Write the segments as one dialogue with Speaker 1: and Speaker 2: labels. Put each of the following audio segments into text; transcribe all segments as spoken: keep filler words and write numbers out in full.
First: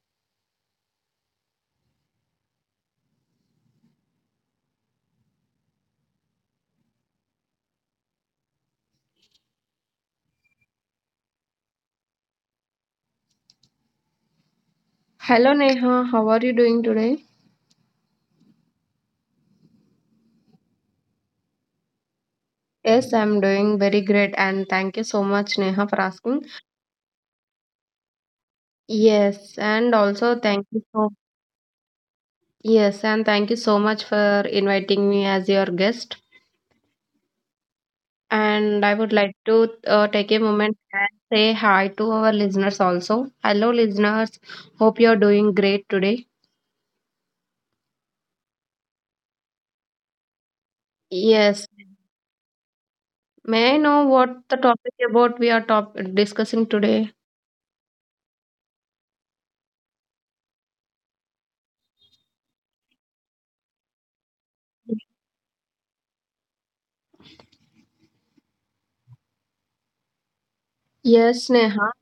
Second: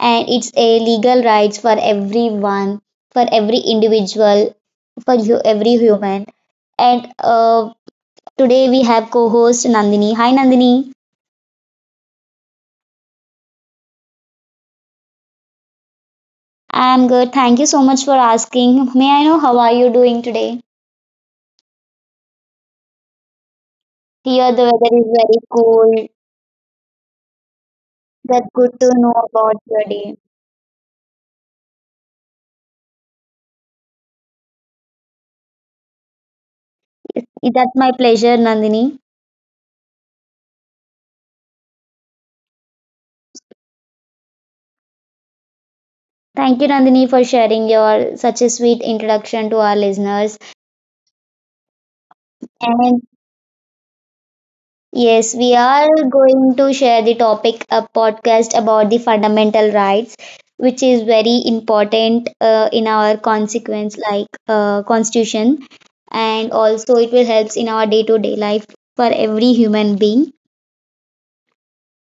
Speaker 1: and it's a legal rights for everyone, for every individual, for hu- every human. And uh, today we have co-host Nandini. Hi Nandini.
Speaker 2: Hello Neha, how are you doing
Speaker 1: I'm
Speaker 2: today?
Speaker 1: good. Thank you so much for asking. May I know how are you doing today?
Speaker 2: Yes, I'm doing very great
Speaker 1: Here the
Speaker 2: and
Speaker 1: weather
Speaker 2: thank you
Speaker 1: is
Speaker 2: so
Speaker 1: very
Speaker 2: much Neha for
Speaker 1: cold.
Speaker 2: asking.
Speaker 1: That's good to know about
Speaker 2: Yes,
Speaker 1: your
Speaker 2: and
Speaker 1: day.
Speaker 2: also thank you so Yes, and thank you so much for inviting me as your guest.
Speaker 1: That's my pleasure,
Speaker 2: And I
Speaker 1: Nandini.
Speaker 2: would like to uh, take a moment and say hi to our listeners also. Hello listeners, hope you're doing great today.
Speaker 1: Thank you, Nandini, for sharing your such a sweet introduction to our listeners.
Speaker 2: Yes,
Speaker 1: And
Speaker 2: may I know what the topic
Speaker 1: yes,
Speaker 2: about we
Speaker 1: we
Speaker 2: are
Speaker 1: are
Speaker 2: top
Speaker 1: going
Speaker 2: discussing
Speaker 1: to share
Speaker 2: today?
Speaker 1: the topic a podcast about the fundamental rights, which is very important uh, in our consequence like uh, constitution, and also it will helps in our day to day life for every human being.
Speaker 2: Yes, Neha.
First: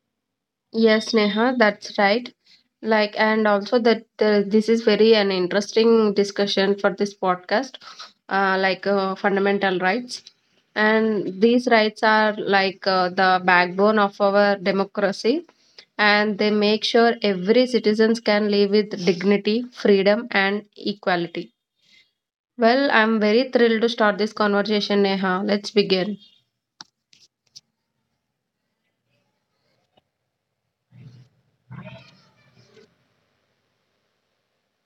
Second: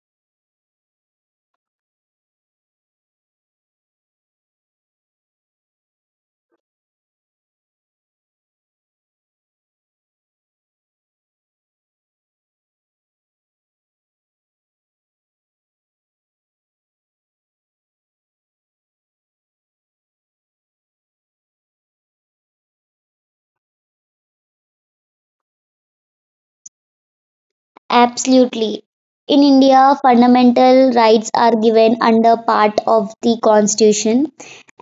Speaker 2: Yes, Neha, that's right. Like, and also that uh, this is very an interesting discussion for this podcast, uh, like uh, fundamental rights. And these rights are like uh, the backbone of our democracy, and they make sure every citizens can live with dignity, freedom, and equality. Well, I'm very thrilled to start this conversation, Neha. Let's begin.
Speaker 1: Absolutely. In India, fundamental rights are given under part of the constitution,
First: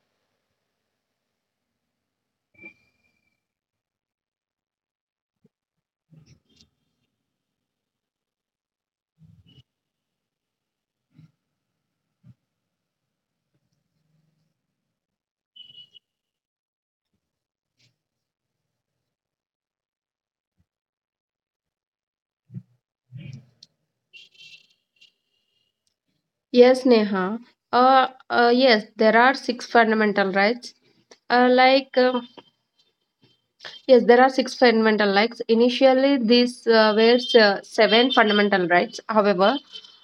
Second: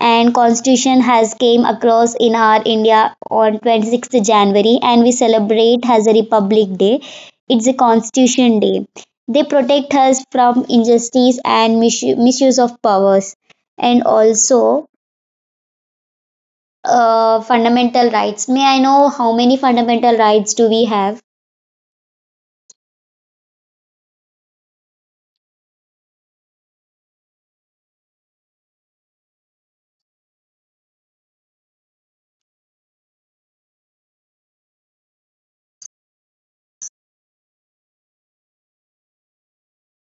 Speaker 1: and constitution has came across in our India on twenty-sixth January and we celebrate as a republic day. It's a constitution day. They protect us from injustice and misu- misuse of powers, and also uh, fundamental rights. May I know how many fundamental rights do we have?
Speaker 2: Yes, Neha. Uh, uh, yes, there are six fundamental rights. Uh, like um, Yes, there are six fundamental rights. Initially, these uh, were uh, seven fundamental rights. However,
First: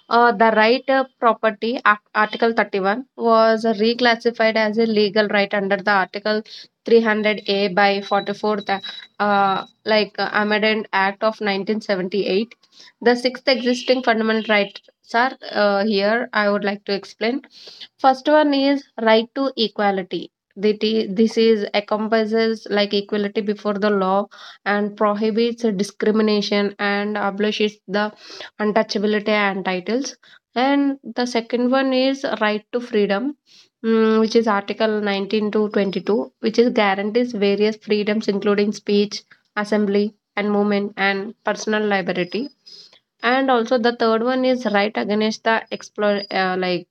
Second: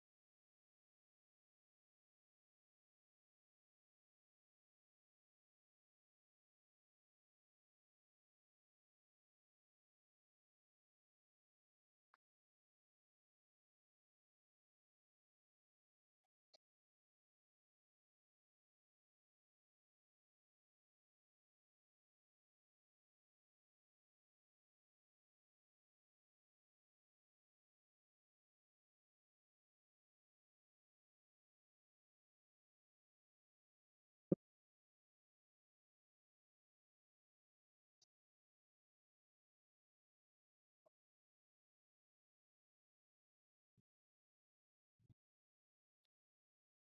Speaker 2: uh, the right of property, Ar- Article thirty-one, was uh, reclassified as a legal right under the Article three hundred A by forty-fourth, uh, like uh, Amendment Act of nineteen seventy-eight. The sixth existing fundamental rights are uh, here. I would like to explain. First one is right to equality that i- this is encompasses like equality before the law and prohibits discrimination and abolishes the untouchability and titles, and the second one is right to freedom, mm, which is article nineteen to twenty-two, which is guarantees various freedoms including speech, assembly, and movement and personal liberty. And also the third one is right against the explore uh, like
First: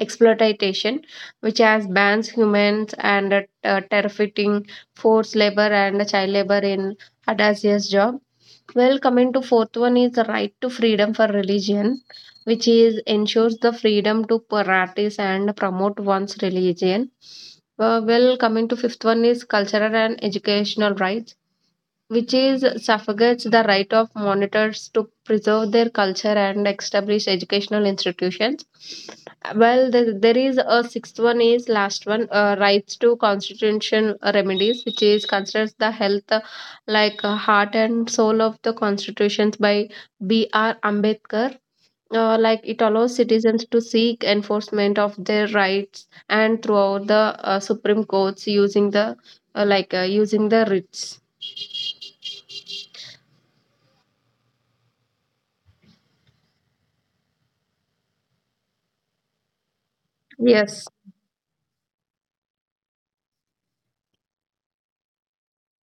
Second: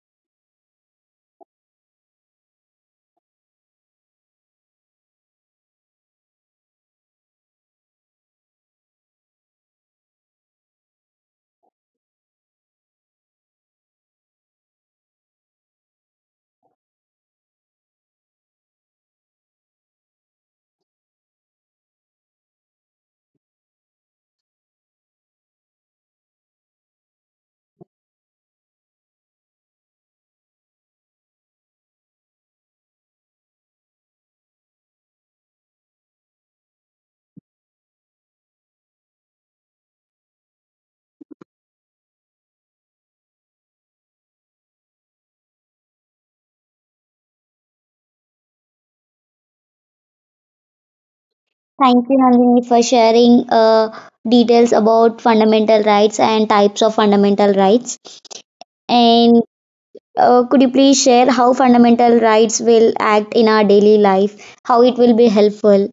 Speaker 2: exploitation, which has bans humans and uh, uh, terrifying forced labor and child labor in audacious job. Well, coming to fourth one is the right to freedom for religion, which is ensures the freedom to practice and promote one's religion. Uh, well, coming to fifth one is cultural and educational rights, which is suffrages the right of monitors to preserve their culture and establish educational institutions. Well, there, there is a sixth one is last one, uh, rights to constitution remedies, which is considers the health uh, like uh, heart and soul of the constitutions by B. R. Ambedkar. Uh, like it allows citizens to seek enforcement of their rights and throughout the uh, Supreme Courts using the uh, like uh, using the writs.
Speaker 1: Thank you, Nandini, for sharing uh, details about fundamental rights and types of fundamental rights. And uh, could you
Speaker 2: Yes.
Speaker 1: please share how fundamental rights will act in our daily life, how it will be helpful?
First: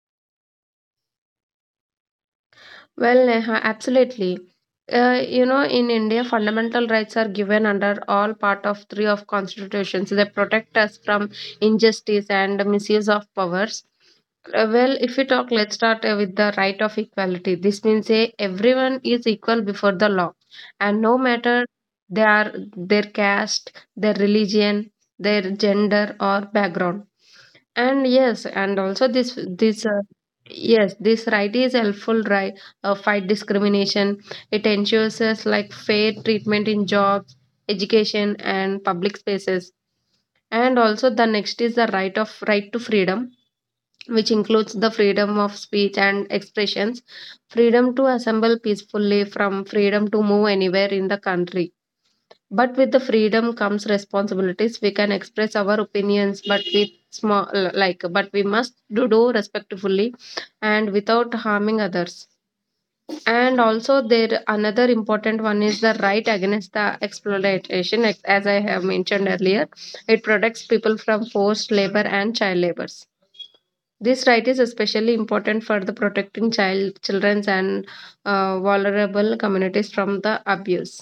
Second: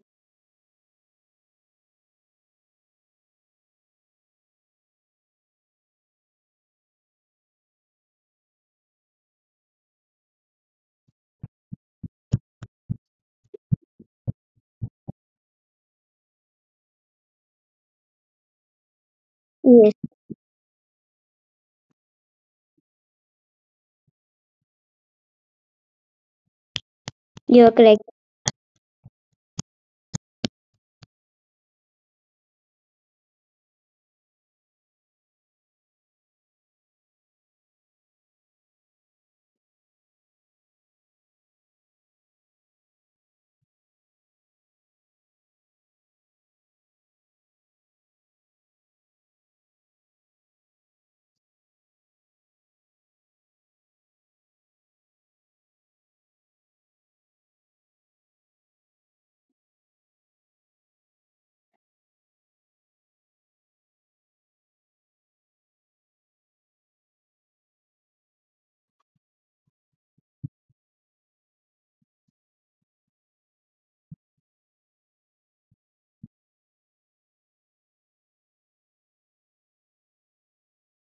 Speaker 2: Well, Neha, absolutely. Uh, you know, in India, fundamental rights are given under all part of three of constitutions. They protect us from injustice and misuse of powers. Uh, well, if we talk, let's start uh, with the right of equality. This means uh, everyone is equal before
Speaker 1: Yes,
Speaker 2: the law, and no matter their their caste, their religion, their gender or background.
Speaker 1: you're correct.
Speaker 2: And yes, and also this this uh, yes, this right is helpful right uh, fight discrimination. It ensures us like fair treatment in jobs, education, and public spaces. And also the next is the right of right to freedom, which includes the freedom of speech and expressions, freedom to assemble peacefully, from freedom to move anywhere in the country. But with the freedom comes responsibilities. We can express our opinions, but with small like but we must do, do respectfully and without harming others. And also there another important one is the right against the exploitation. Ex- As I have mentioned earlier, it protects people from forced labor and child labors. This right is especially important for the protecting child, children, and uh, vulnerable communities from the abuse.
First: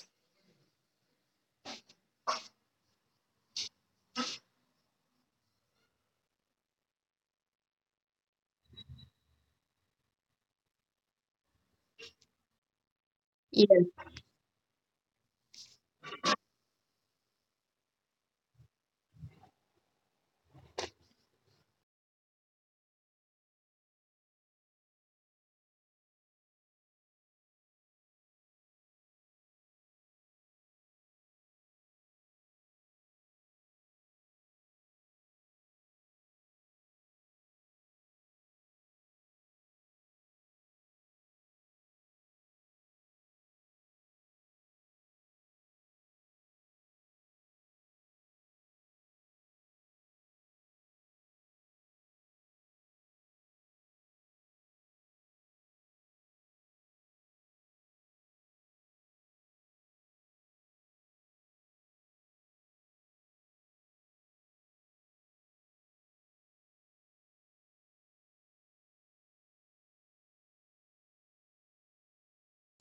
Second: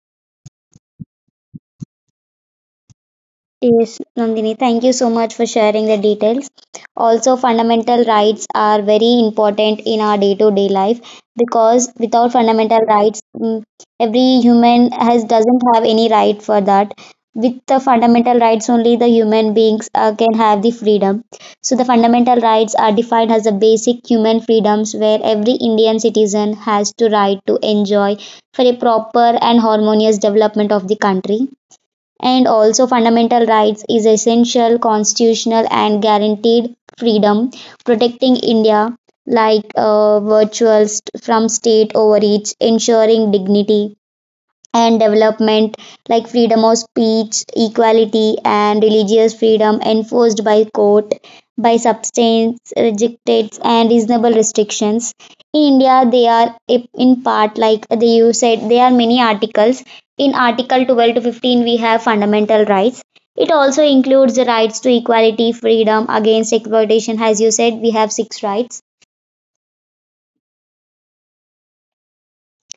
Speaker 1: Yes, Nandini, thank you so much for sharing the details. Also, fundamental rights are very important in our day to day life because without fundamental rights, mm,
Speaker 2: Yes.
Speaker 1: every human has doesn't have any right for that. With the fundamental rights, only the human beings uh, can have the freedom. So, the fundamental rights are defined as the basic human freedoms where every Indian citizen has to right to enjoy for a proper and harmonious development of the country, and also fundamental rights is essential constitutional and guaranteed freedom protecting india like uh, virtuals from state overreach ensuring dignity and development, like freedom of speech, equality, and religious freedom enforced by court by substance rejected and reasonable restrictions. In India, they are in part like they you said there are many articles. In Article twelve to fifteen, we have fundamental rights. It also includes the rights to equality, freedom against exploitation. As you said, we have six rights.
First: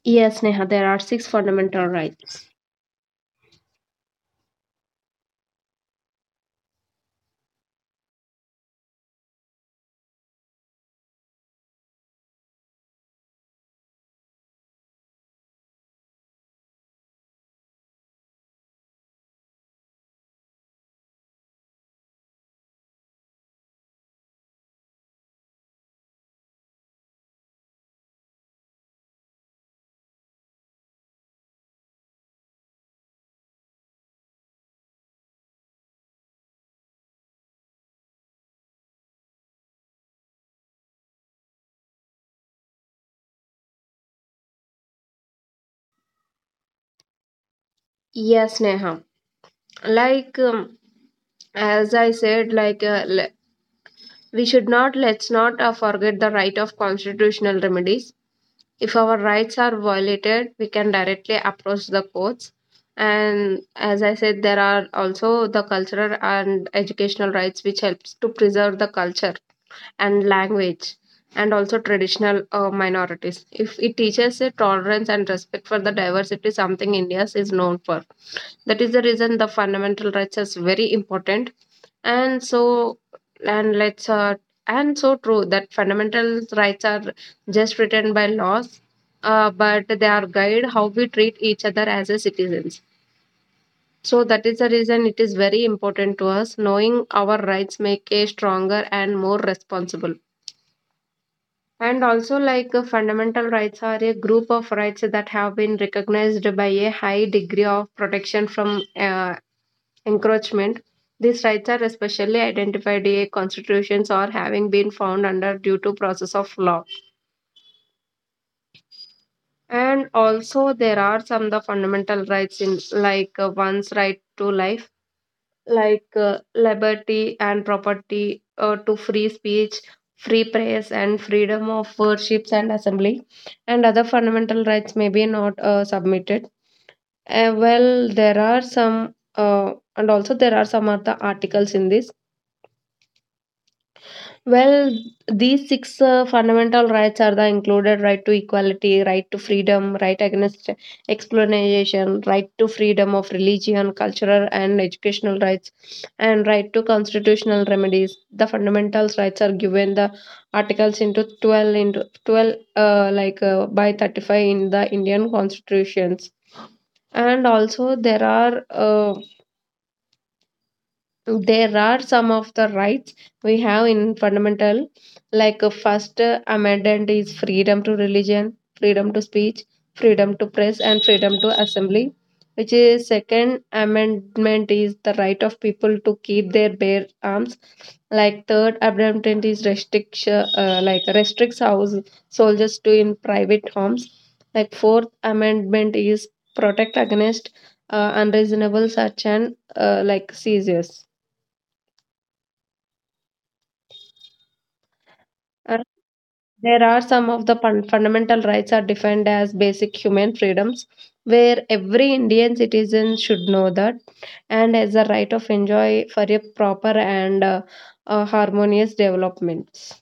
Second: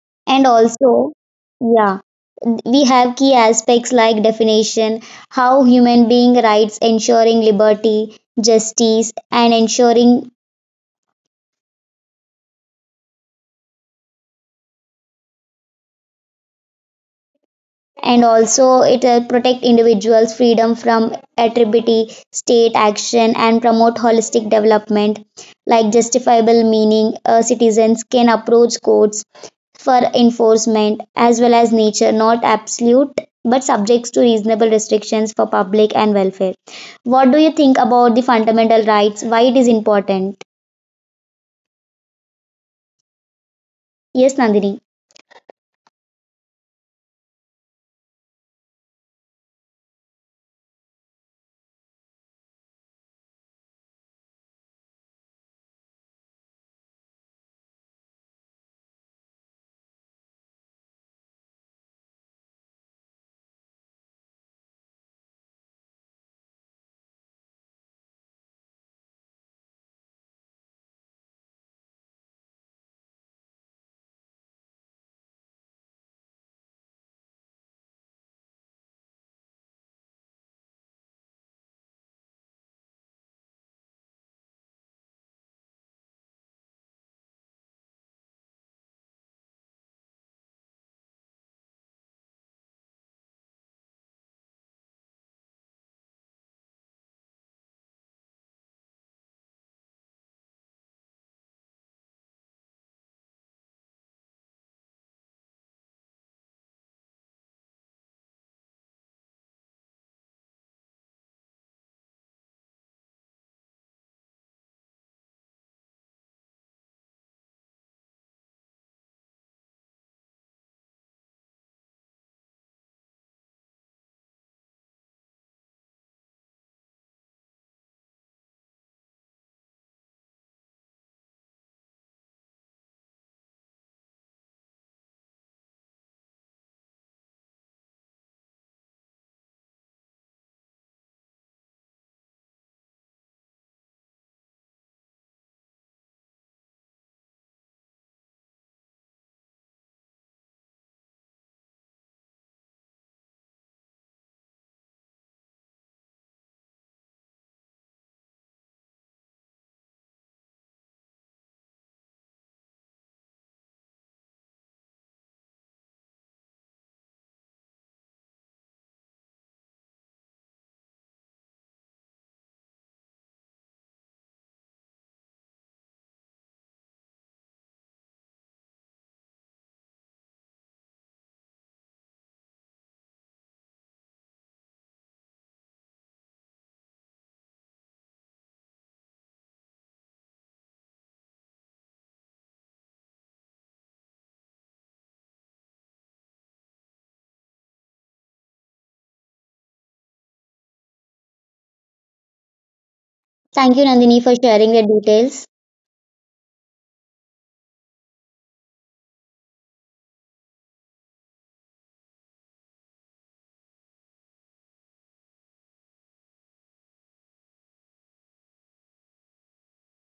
Speaker 2: Yes,
Speaker 1: And
Speaker 2: Neha, there are
Speaker 1: also,
Speaker 2: six fundamental
Speaker 1: yeah,
Speaker 2: rights.
Speaker 1: we have key aspects like definition, how human being rights ensuring liberty, justice, and ensuring, and also it uh, protect individuals freedom from attribute state action and promote holistic development like justifiable meaning uh, citizens can approach courts for enforcement, as well as nature, not absolute but subjects to reasonable restrictions for public and welfare. What do you think about the fundamental rights? Why it is important? Yes, Nandini.
Speaker 2: Yes, Neha. Like um, as I said, like uh, le- we should not let's not uh, forget the right of constitutional remedies. If our rights are violated, we can directly approach the courts. And as I said, there are also the cultural and educational rights, which helps to preserve the culture and language and also traditional uh, minorities if it teaches a tolerance and respect for the diversity, something india is known for. That is the reason the fundamental rights is very important. And so and let's uh, and so true that fundamental rights are just written by laws, uh, but they are guide how we treat each other as a citizens. So that is the reason it is very important to us. Knowing our rights make a stronger and more responsible. And also, like uh, fundamental rights are a group of rights that have been recognized by a high degree of protection from uh, encroachment. These rights are especially identified in constitutions or having been found under due to process of law. And also, there are some the fundamental rights in like uh, one's right to life, like uh, liberty and property, uh, to free speech, free press, and freedom of worships and assembly, and other fundamental rights may be not uh, submitted. Uh, well, there are some, uh, and also there are some other articles in this. Well, these six uh, fundamental rights are the included right to equality, right to freedom, right against exploitation, right to freedom of religion, cultural and educational rights, and right to constitutional remedies. The fundamental rights are given the articles into twelve into twelve uh, like uh, by thirty-five in the Indian constitutions. And also there are uh, there are some of the rights we have in fundamental, like uh, first uh, amendment is freedom to religion, freedom to speech, freedom to press, and freedom to assembly, which is second amendment is the right of people to keep their bare arms, like third amendment is restriction uh, like restricts house soldiers to in private homes, like fourth amendment is protect against uh, unreasonable search and uh, like seizures.
Speaker 1: Thank you, Nandini, for sharing the details.
Speaker 2: Uh, There are some of the fun- fundamental rights are defined as basic human freedoms, where every Indian citizen should know that, and as a right of enjoy for a proper and uh, uh, harmonious developments.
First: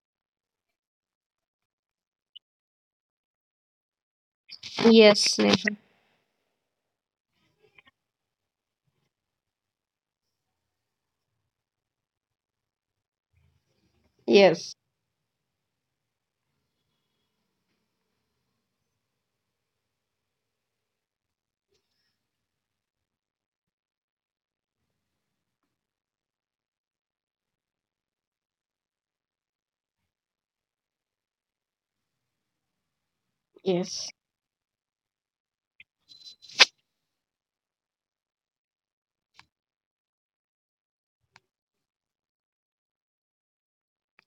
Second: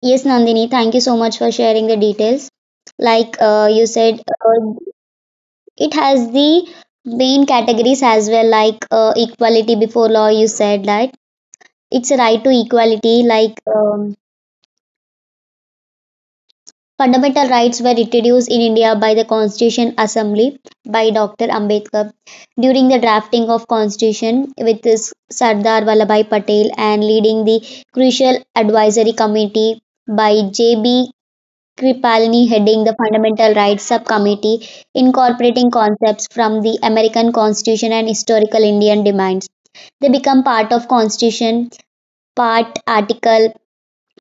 Speaker 1: Yes, Nandini, thank you so much for sharing the details. Like uh, you said, uh,
Speaker 2: Yes, Neha.
Speaker 1: it has the main categories as well, like uh, equality before law. You said that it's a right to equality, like um,
Speaker 2: Yes,
Speaker 1: fundamental rights were introduced in India by the Constitution Assembly by Doctor Ambedkar. During the drafting of constitution with Sardar Vallabhbhai Patel and leading the crucial advisory committee by J B. Kripalani heading the Fundamental Rights
Speaker 2: yes,
Speaker 1: Subcommittee, incorporating concepts from the American Constitution and historical Indian demands. They become part of Constitution, part article,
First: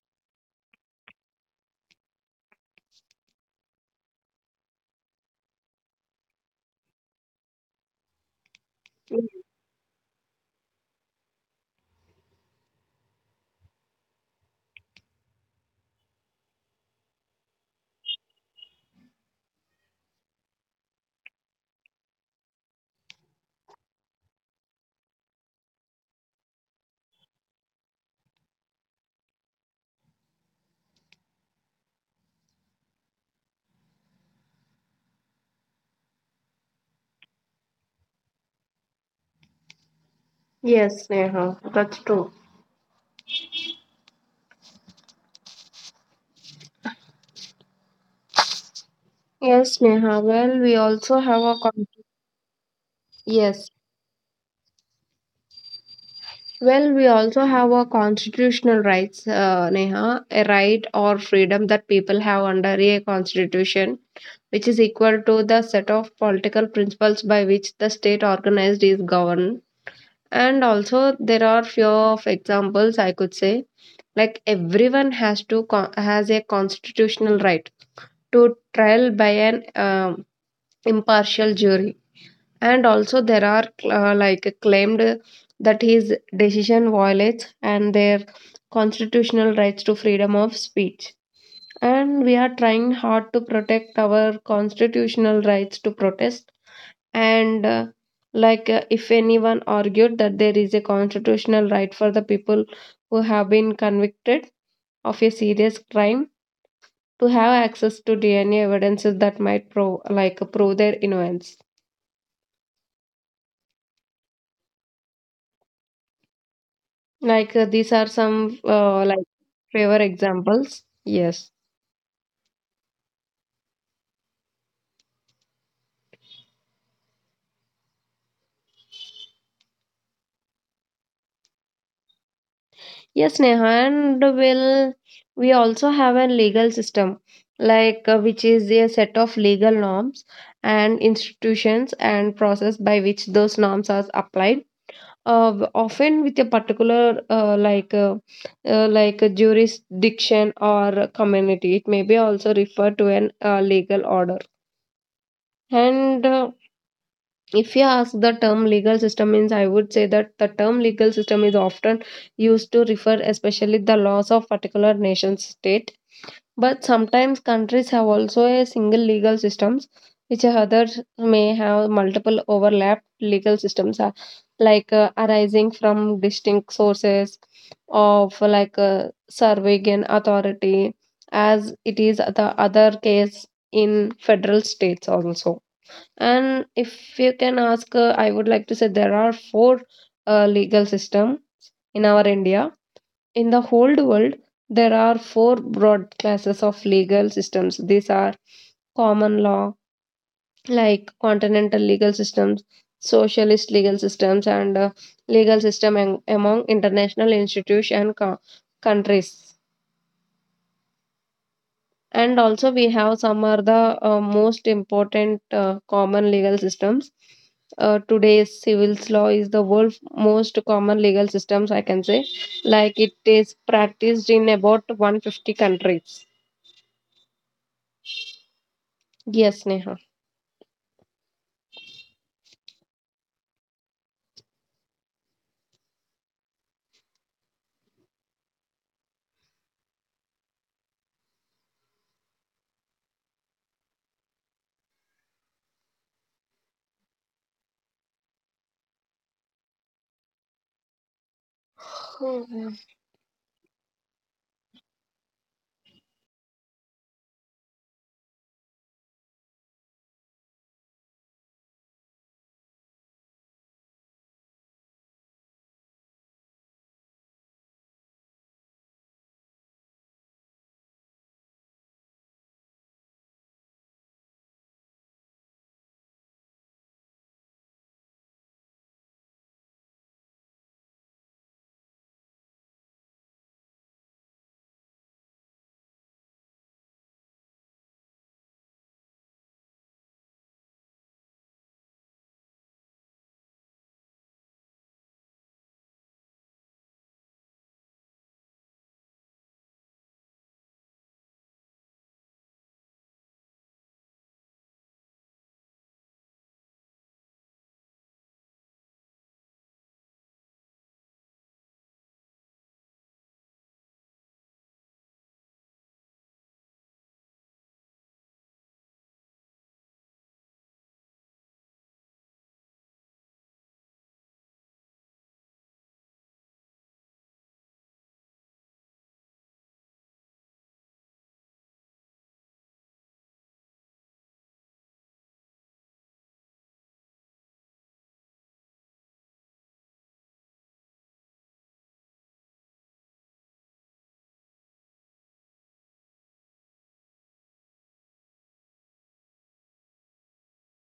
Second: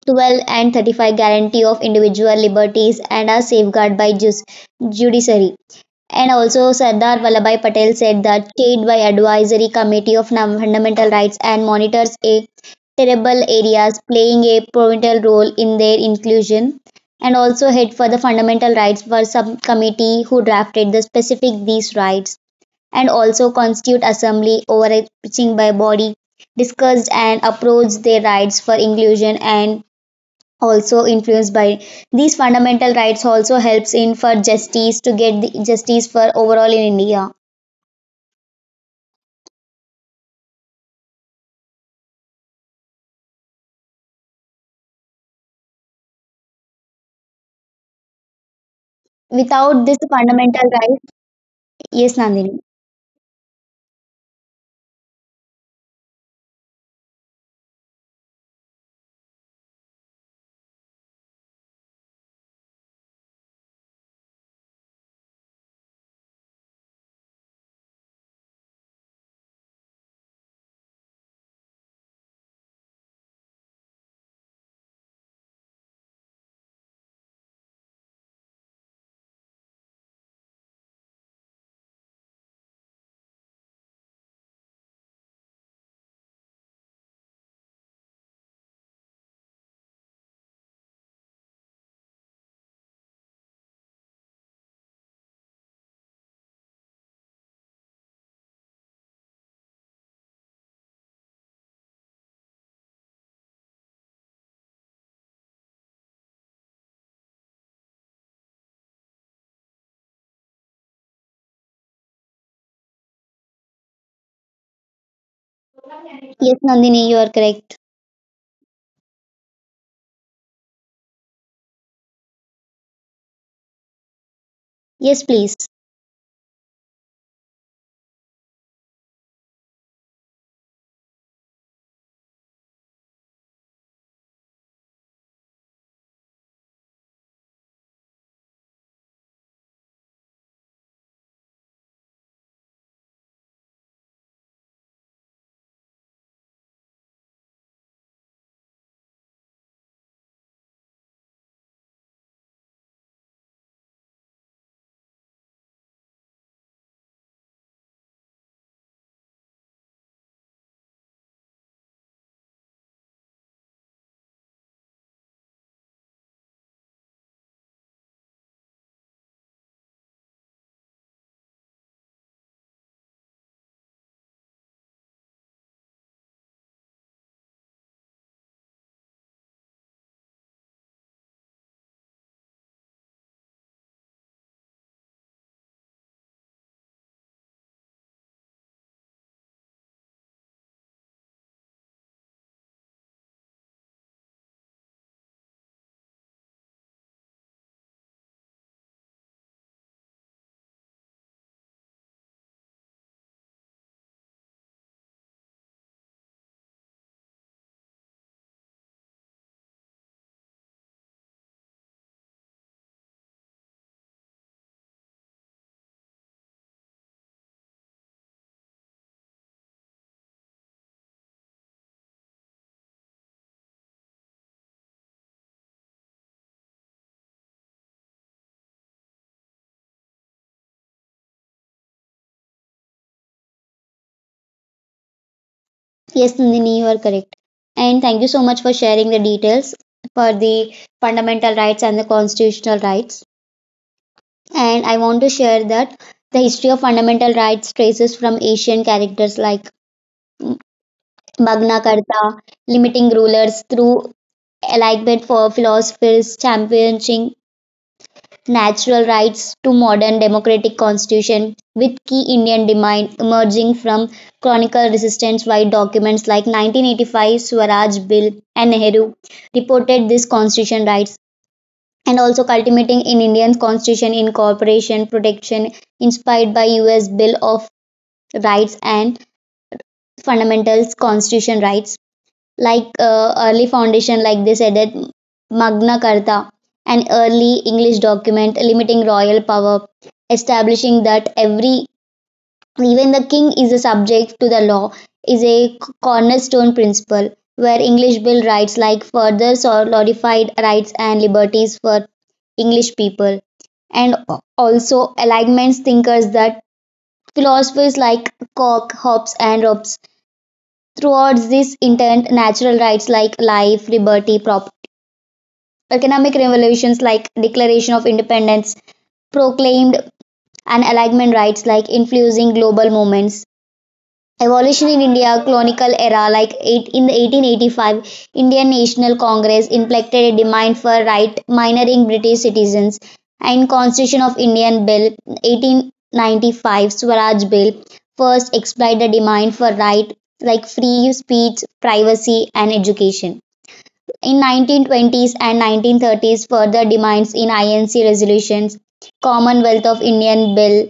Speaker 1: twelve and thirty-five guarantee of individual liberties and are safeguarded by jus- judiciary. And also Sardar Vallabhai Patel said that chaired by Advisory Committee of Fundamental Rights and monitors a terrible areas playing a pivotal role in their inclusion, and also head for the fundamental rights were subcommittee who drafted the specific these rights, and also constitute assembly overreaching by body discussed and approached their rights for inclusion, and also influenced by these fundamental rights also helps in for justice to get the justice for overall in India.
Speaker 2: yes, Neha. That's true. Yes,
Speaker 1: Without this
Speaker 2: Neha. Well,
Speaker 1: fundamental
Speaker 2: we
Speaker 1: right,
Speaker 2: also have a con-
Speaker 1: yes, Nandini.
Speaker 2: yes. Well, we also have a constitutional rights, uh, Neha, a right or freedom that people have under a constitution, which is equal to the set of political principles by which the state organized is governed. And also, there are few of examples I could say, like everyone has to con- has a constitutional right to trial by an um impartial jury. And also there are uh, like claimed that his decision violates and their constitutional rights to freedom of speech, and we are trying hard to protect our constitutional rights to protest. And uh, like uh, if anyone argued that there is a constitutional right for the people who have been convicted of a serious crime to have access to dna evidences that might prove like prove their innocence.
Speaker 1: Yes, Nandini, you are
Speaker 2: Like uh,
Speaker 1: correct.
Speaker 2: these are some uh, like favor examples? Yes.
Speaker 1: Yes, please.
Speaker 2: Yes, Neha, and will we also have a legal system, like uh, which is a set of legal norms and institutions and process by which those norms are applied. Uh, often with a particular uh, like uh, uh, like a jurisdiction or a community. It may be also referred to an uh, legal order. And uh, If you ask the term legal system means, I would say that the term legal system is often used to refer especially the laws of particular nation state. But sometimes countries have also a single legal systems, which others may have multiple overlapped legal systems, uh, like uh, arising from distinct sources of like uh, surveillance authority, as it is the other case in federal states also. And if you can ask, uh, I would like to say there are four uh, legal system in our India. In the whole world, there are four broad classes of legal systems. These are common law, like continental legal systems, socialist legal systems, and uh, legal system am- among international institutions and co- countries. And also, we have some are the uh, most important uh, common legal systems. Uh, today's civil law is the world's most common legal systems, I can say. Like it is practiced in about one hundred fifty countries. Yes, Neha.
Speaker 1: Yes, Nandini, you are correct. And thank you so much for sharing the details for the fundamental rights and the constitutional rights. And I want to share that the history of fundamental rights traces from Asian characters like Magna Carta,
Speaker 2: Oh,
Speaker 1: limiting rulers through alignment for philosophers, championing natural rights to modern democratic constitution with key Indian demand emerging from chronicle resistance while documents like nineteen eighty-five Swaraj Bill and Nehru reported this constitution rights, and also culminating in Indian constitution incorporation protection inspired by U S Bill of Rights and Fundamentals Constitution Rights. Like uh, early foundation, like they said that Magna Carta, an early English document limiting royal power, establishing that every even the king is a subject to the law is a cornerstone principle where English bill rights like further solidified rights and liberties for English people, and also alignments thinkers that philosophers like Locke, Hobbes and Robes towards this intent, natural rights like life, liberty, property, economic revolutions like Declaration of Independence proclaimed and alignment rights like influencing global movements. Evolution in India colonial era like eight, in eighteen eighty-five Indian National Congress implemented a demand for right minoring British citizens and Constitution of Indian Bill eighteen ninety-five Swaraj Bill first explored the demand for right like free speech, privacy and education. In nineteen twenties and nineteen thirties further demands in I N C resolutions Commonwealth of Indian Bill,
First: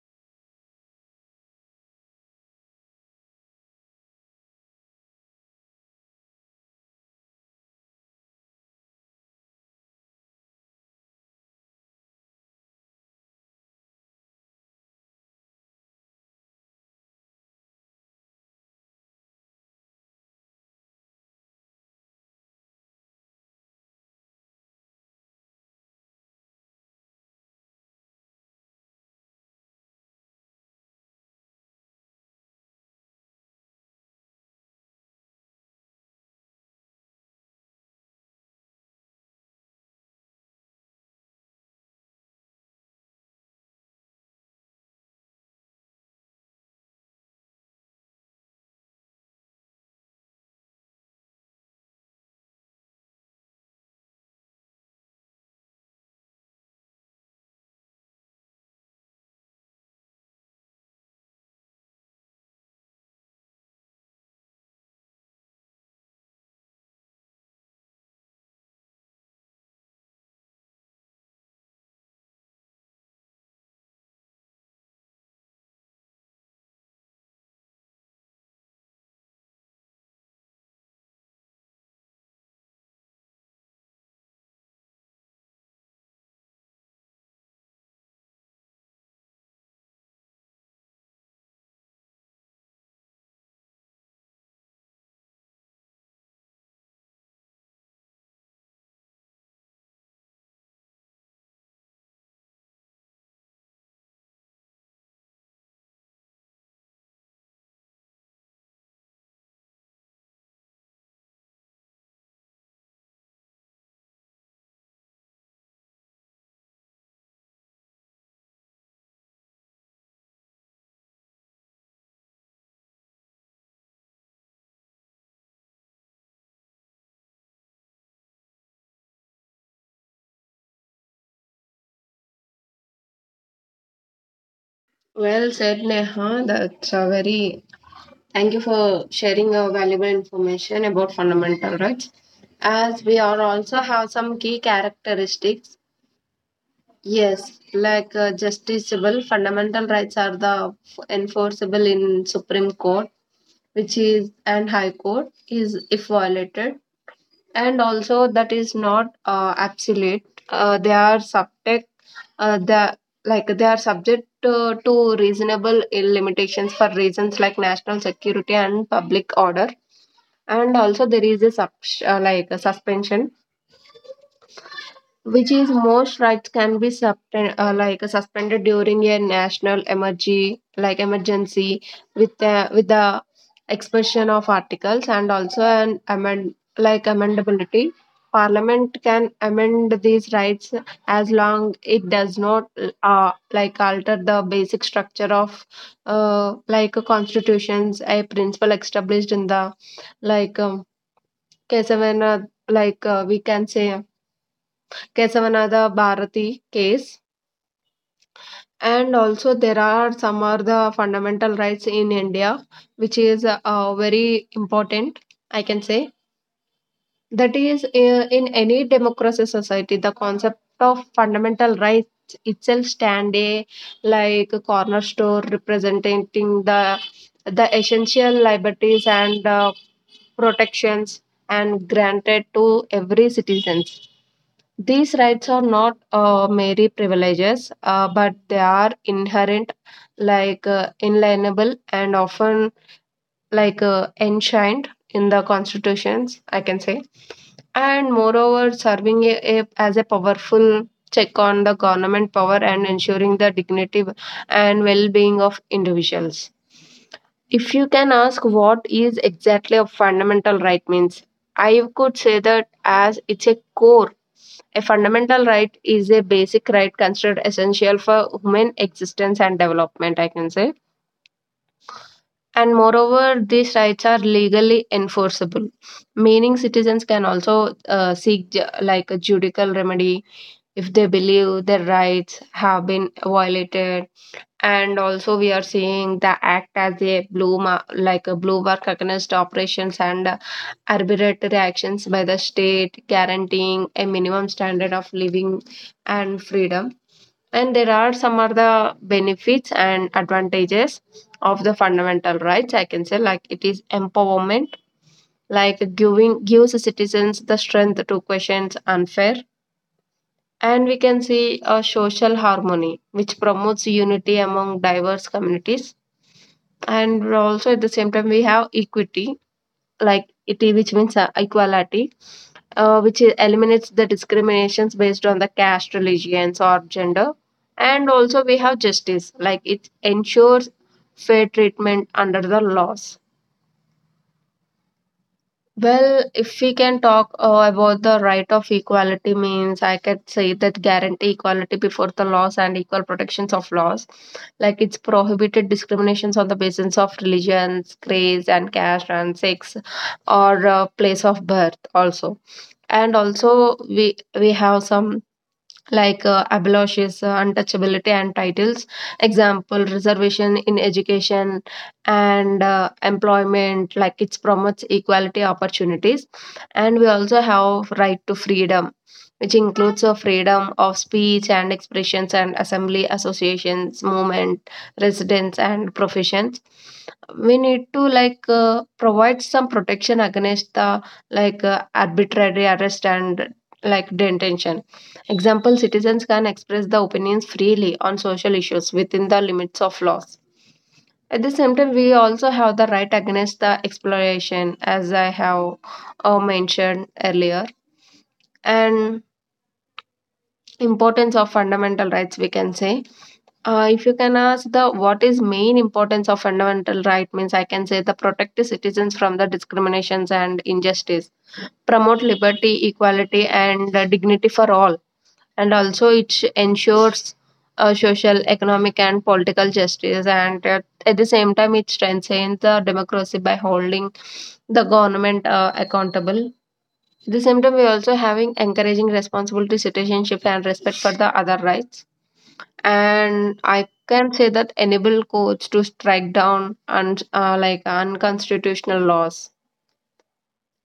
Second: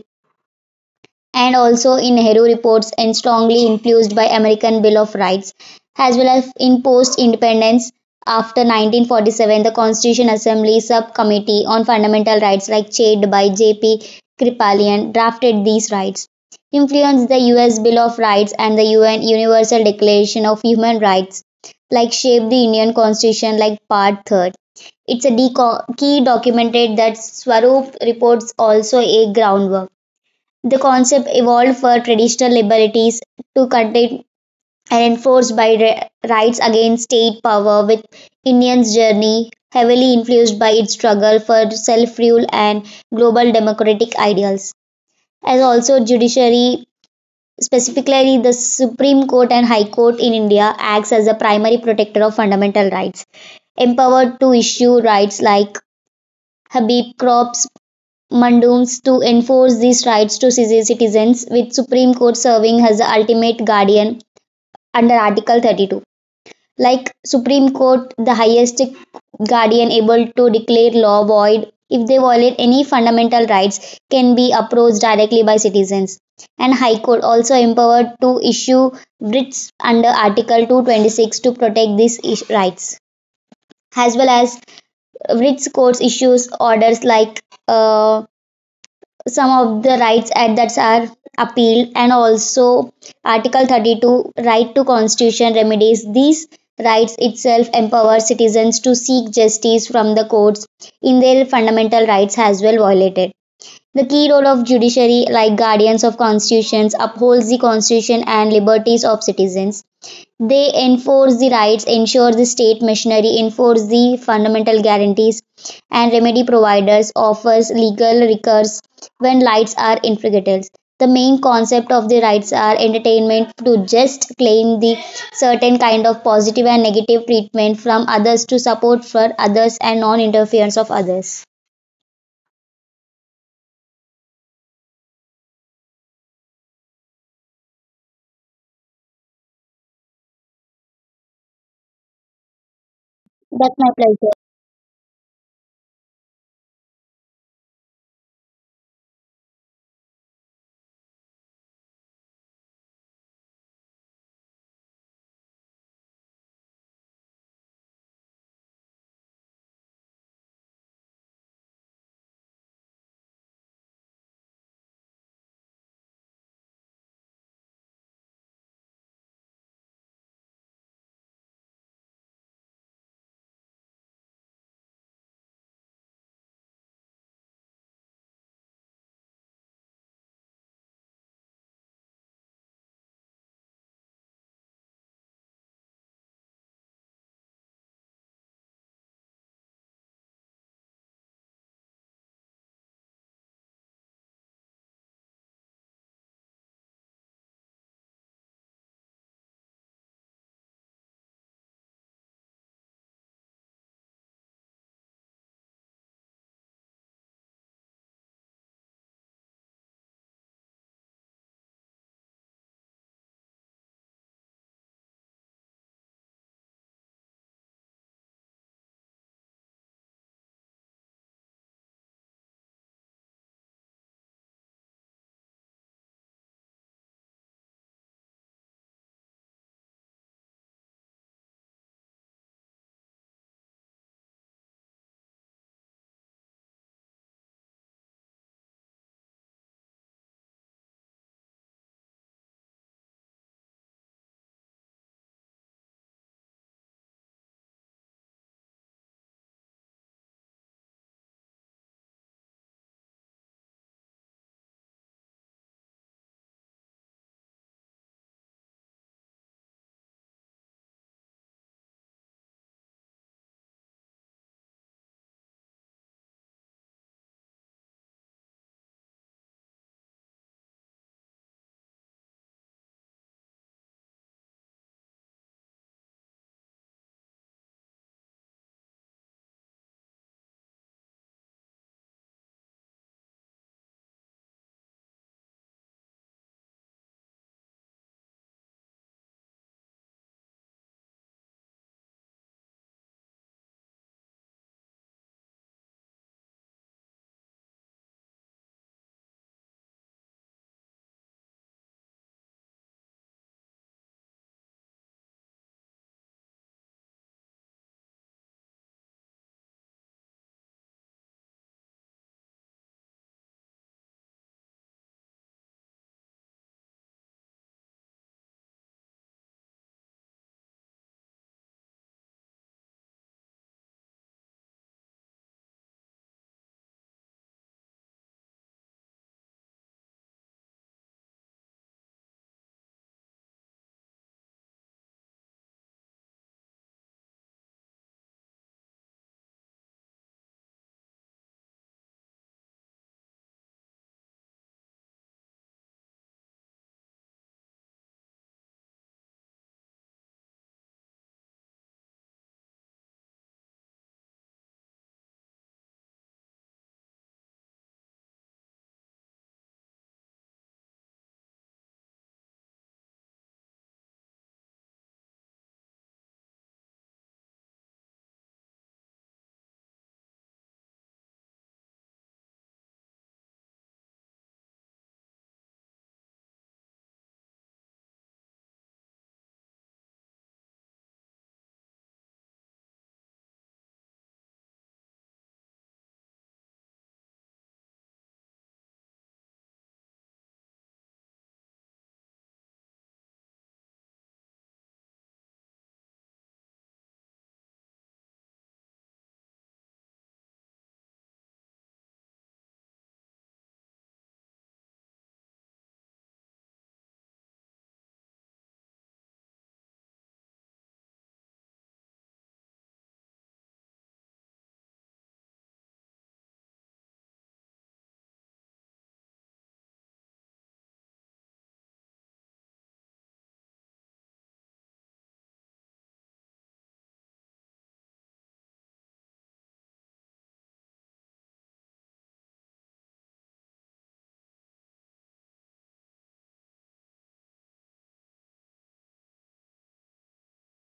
Speaker 1: and also in Nehru reports and strongly influenced by American Bill of Rights as well as in post independence after nineteen forty-seven the Constitution Assembly subcommittee on fundamental rights like chaired by J P Kripalyan drafted these rights influenced the U S Bill of Rights and the U N Universal Declaration of Human Rights like shaped the Indian Constitution like part three. It's a key documented that Swarup reports also a groundwork, the concept evolved for traditional liberties to contain and enforced by rights against state power with India's journey heavily influenced by its struggle for self-rule and global democratic ideals. As also judiciary, specifically the Supreme Court and High Court in India acts as a primary protector of fundamental rights, empowered to issue rights like Habib crops mandamus to enforce these rights to citizens with Supreme Court serving as the ultimate guardian under Article thirty-two. Like Supreme Court, the highest guardian able to declare law void if they violate any fundamental rights can be approached directly by citizens. And High Court also empowered to issue writs under Article two twenty-six to protect these rights. As well as writs courts issues orders like uh, some of the rights at that are appealed, and also article thirty-two right to constitution remedies these rights itself empower citizens to seek justice from the courts in their fundamental rights as well violated, the key role of judiciary like guardians of constitutions upholds the constitution and liberties of citizens they enforce the rights, ensure the state machinery, enforce the fundamental guarantees, and remedy providers offers legal recourse when rights are infringed. The main concept of the rights are entertainment to just claim the certain kind of positive and negative treatment from others to support for others and non-interference of others.
Speaker 2: well said, Neha. That's a very thank you for sharing your valuable information about fundamental rights. As we are
Speaker 1: That's
Speaker 2: also
Speaker 1: my
Speaker 2: have
Speaker 1: pleasure.
Speaker 2: some key characteristics. Yes, like uh, justiciable fundamental rights are the f- enforceable in Supreme Court, which is and High Court is if violated, and also that is not uh, absolute. Uh, they are subject. Uh, the like they are subject uh, to reasonable limitations for reasons like national security and public order, and also there is a sub- uh, like a suspension which is most rights can be suspend, uh, like suspended during a national emergency like emergency with the with the expression of articles, and also an amend like amendability. Parliament can amend these rights as long it does not uh, like alter the basic structure of uh, like constitutions, a principle established in the like um, case when uh, like uh, we can say Kesavanada Bharati case. And also, there are some are the fundamental rights in India, which is uh, very important, I can say. That is, uh, in any democracy society, the concept of fundamental rights itself stand a like a cornerstone representing the the essential liberties and uh, protections and granted to every citizens. These rights are not uh, merely privileges, uh, but they are inherent, like uh, inalienable, and often like uh, enshrined in the constitutions, I can say. And moreover, serving a, a, as a powerful check on the government power and ensuring the dignity and well-being of individuals. If you can ask what is exactly a fundamental right means, I could say that as it's a core, a fundamental right is a basic right considered essential for human existence and development, I can say. And moreover, these rights are legally enforceable, meaning citizens can also uh, seek ju- like a judicial remedy if they believe their rights have been violated. And also, we are seeing the act as a blue ma- like a blue mark against operations and uh, arbitrary actions by the state, guaranteeing a minimum standard of living and freedom, and there are some are the benefits and advantages of the fundamental rights. I can say like it is empowerment, like giving gives citizens the strength to question unfair. And we can see a social harmony, which promotes unity among diverse communities. And also at the same time, we have equity, like it which means uh, equality, uh, which i- eliminates the discriminations based on the caste, religions, or gender. And also we have justice, like it ensures fair treatment under the laws. Well, if we can talk uh, about the right of equality, means I can say that guarantee equality before the laws and equal protections of laws. Like it's prohibited discriminations on the basis of religions, race, and caste, and sex, or uh, place of birth, also. And also, we we have some like uh, abolishes uh, untouchability and titles, example reservation in education and uh, employment, like it promotes equality opportunities. And we also have right to freedom, which includes a freedom of speech and expressions and assembly, associations, movement, residence, and professions. We need to like uh, provide some protection against the like uh, arbitrary arrest and like detention. Example, citizens can express their opinions freely on social issues within the limits of laws. At the same time, we also have the right against the exploration, as I have uh, mentioned earlier, and importance of fundamental rights. We can say, uh, if you can ask the what is main importance of fundamental right means, I can say the protect citizens from the discriminations and injustice, promote liberty, equality, and uh, dignity for all. And also it ensures uh, social, economic, and political justice. And uh, at the same time, it strengthens the democracy by holding the government uh, accountable. At the same time, we also having encouraging responsibility, citizenship, and respect for the other rights. And I can say that enable courts to strike down and uh, like unconstitutional laws.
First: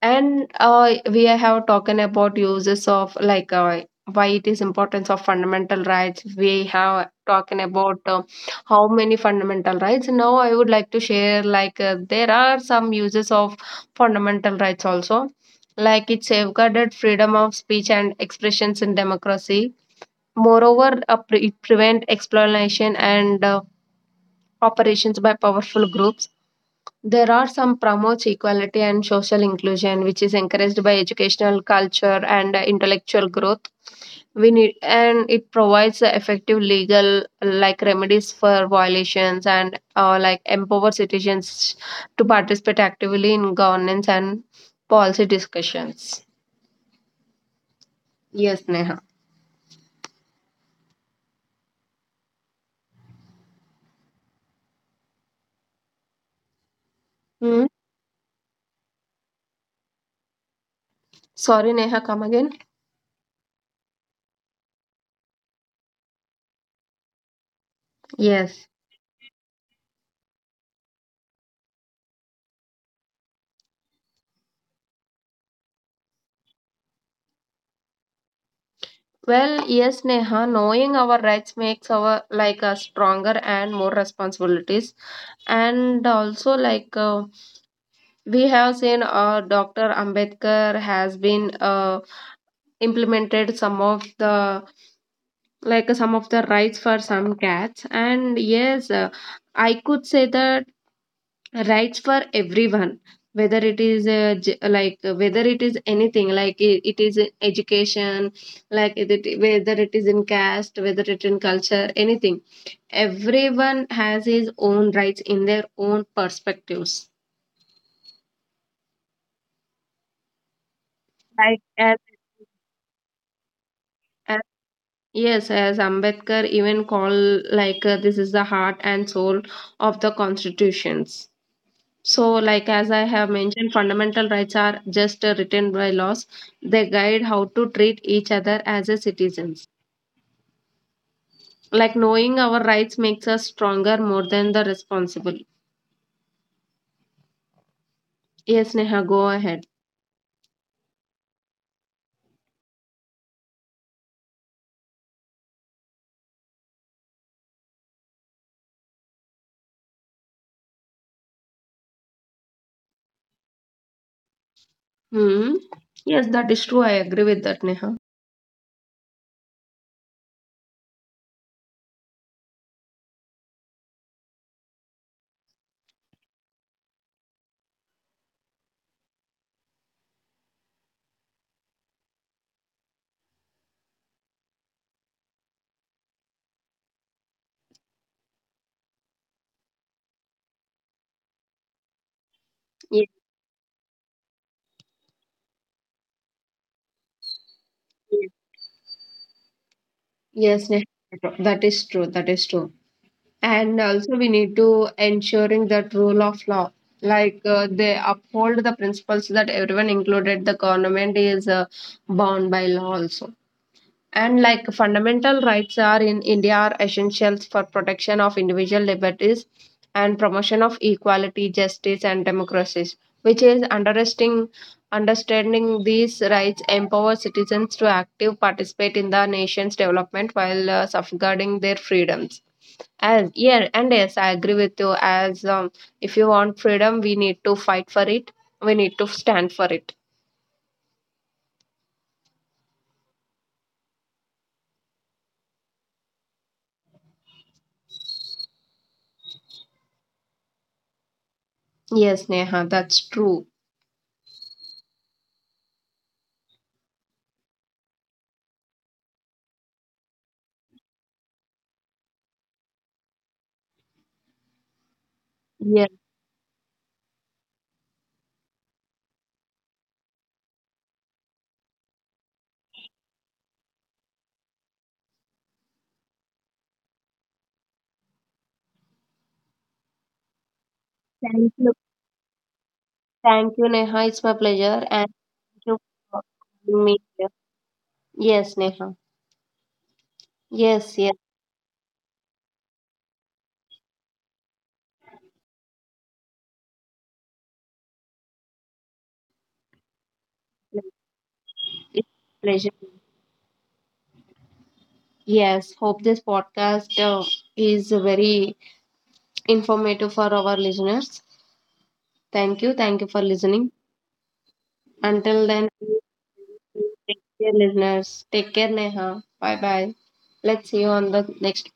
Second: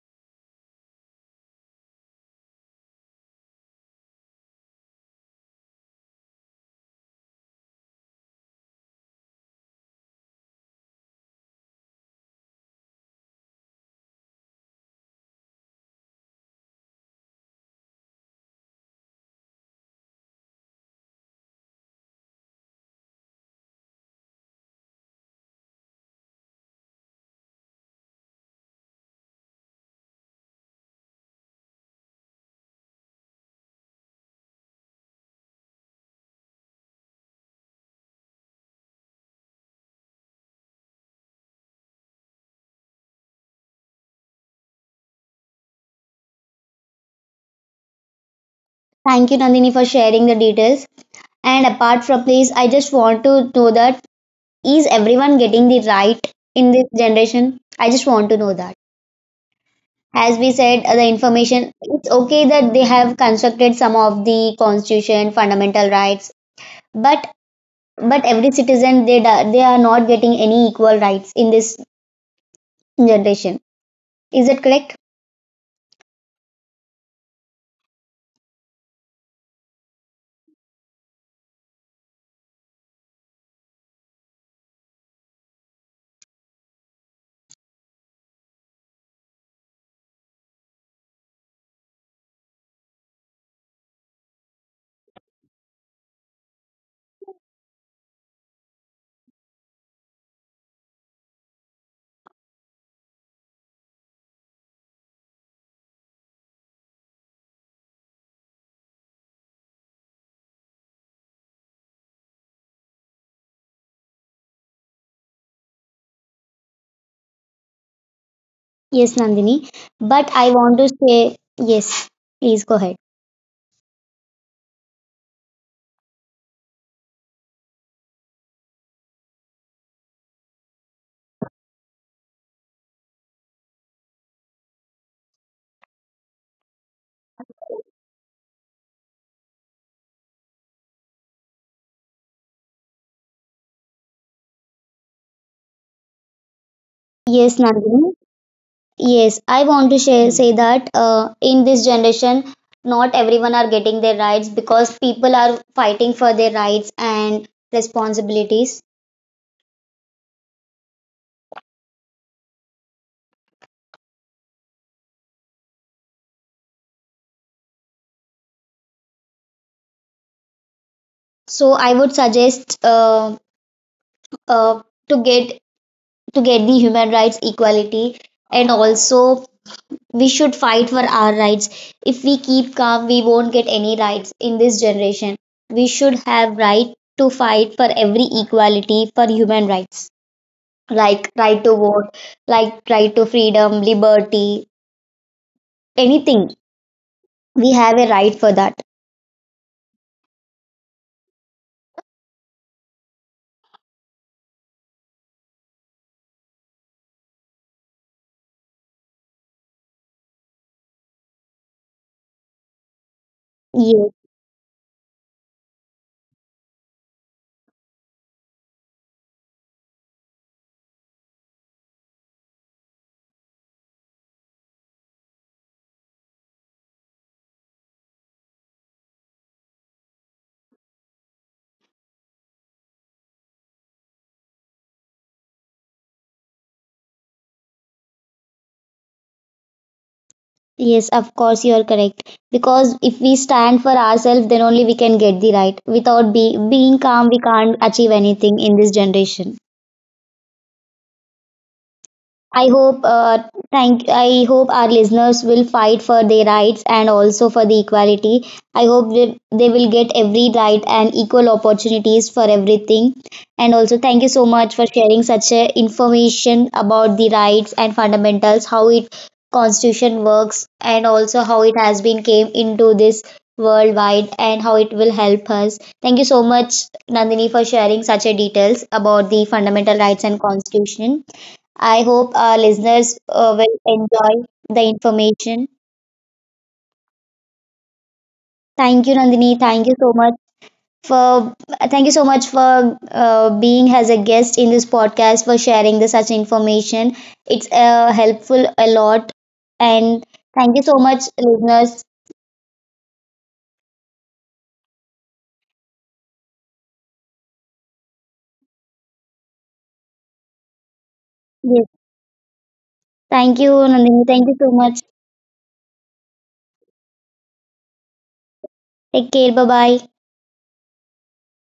Speaker 2: And uh, we have talking about uses of like uh, why it is importance of fundamental rights. We have talking about uh, how many fundamental rights. Now I would like to share like uh, there are some uses of fundamental rights also, like it safeguarded freedom of speech and expressions in democracy. Moreover, uh, pre- it prevent exploitation and uh, operations by powerful groups. There are some promotes equality and social inclusion, which is encouraged by educational culture and uh, intellectual growth. We need and it provides uh, effective legal like remedies for violations and uh, like empower citizens to participate actively in governance and policy discussions. Yes, Neha.
Speaker 1: Thank you, Nandini, for sharing the details. And apart from this, I just want to know that is everyone getting the right in this generation?
Speaker 2: Hmm.
Speaker 1: I just want to know that. As we said, uh, the
Speaker 2: Sorry,
Speaker 1: information,
Speaker 2: Neha,
Speaker 1: it's
Speaker 2: come
Speaker 1: okay
Speaker 2: again.
Speaker 1: that they have constructed some of the constitution, fundamental rights, but but every
Speaker 2: Yes.
Speaker 1: citizen they do- they are not getting any equal rights in this generation. Is that correct?
Speaker 2: Well, yes, Neha, knowing our rights makes our like us stronger and more responsibilities, and also like uh, we have seen uh, dr ambedkar has been uh, implemented some of the like some of the rights for some cats. And yes, uh, I could say that rights for everyone, whether it is uh, j- like whether it is anything, like it, it is in education, like it, it- whether it is in caste, whether it in culture, anything, everyone has his own rights in their own perspectives.
Speaker 1: Yes, Nandini. But I want to say
Speaker 2: like as
Speaker 1: yes. Please go ahead.
Speaker 2: As, yes, as Ambedkar even called like uh, this is the heart and soul of the constitutions. So, like as I have mentioned, fundamental rights are just uh, written by laws. They guide how to treat each other as a citizens. Like knowing our rights makes us stronger more than the responsible.
Speaker 1: Yes, Nandini.
Speaker 2: Yes, Neha, go
Speaker 1: Yes,
Speaker 2: ahead.
Speaker 1: I want to share, say that uh, in this generation, not everyone are getting their rights because people are fighting for their rights and responsibilities.
Speaker 2: Hmm. Yes, that is true. I agree with that, Neha.
Speaker 1: So I would suggest uh, uh, to get to get the human rights equality, and also we should fight for our rights. If we keep calm, we won't get any rights in this generation. We should have right to fight for every equality for human rights, like right to vote, like
Speaker 2: Yes,
Speaker 1: right to freedom, liberty, anything. We have a
Speaker 2: yes,
Speaker 1: right for that.
Speaker 2: yes, Neha. That is true. That is true. And also we need to ensuring that rule of law, like uh, they uphold the principles that everyone included the government is uh, bound by law also.
Speaker 1: Yes,
Speaker 2: And like fundamental rights are in india are essentials for protection of individual liberties and promotion of equality, justice, and democracies, which is understanding understanding these rights empower citizens to active participate in the nation's development while uh, safeguarding their freedoms. As yeah, and yes, I agree with you. As um, if you want freedom, we need to fight for it. We need to stand for it.
Speaker 1: yes, of course you are correct. Because if we stand for ourselves, then only we can get the right. Without be, being calm, we can't achieve anything in this generation.
Speaker 2: Yes, Neha, that's true.
Speaker 1: I hope uh, thank I hope our listeners will fight for their rights and also for the equality. I hope they, they will get every right and equal opportunities for everything. And also thank you so much for sharing such
Speaker 2: Yes,
Speaker 1: a information about the rights and fundamentals, how it constitution works and also how it has been came into this worldwide and how it will help us. Thank you so much Nandini for sharing such a details about the fundamental rights and constitution.
Speaker 2: thank you,
Speaker 1: I hope our listeners
Speaker 2: thank
Speaker 1: uh,
Speaker 2: you,
Speaker 1: will
Speaker 2: Neha. It's my
Speaker 1: enjoy
Speaker 2: pleasure,
Speaker 1: the
Speaker 2: and thank
Speaker 1: information.
Speaker 2: you for having me here. Yes, Neha.
Speaker 1: Thank you, Nandini. Thank you so much
Speaker 2: Yes, yes,
Speaker 1: for thank you so much for uh, being as a guest in this podcast for sharing the such information. It's uh, helpful a lot, and thank you so much,
Speaker 2: it's
Speaker 1: listeners.
Speaker 2: a pleasure. Yes, hope this podcast uh, is very informative for our listeners.
Speaker 1: Yes.
Speaker 2: Thank you, thank you for
Speaker 1: Thank
Speaker 2: listening.
Speaker 1: you, Nandini. Thank you so much.
Speaker 2: Until then. Take care, listeners. Take care, Neha.
Speaker 1: Take
Speaker 2: Bye
Speaker 1: care. Bye
Speaker 2: bye.
Speaker 1: bye.
Speaker 2: Let's see you on the next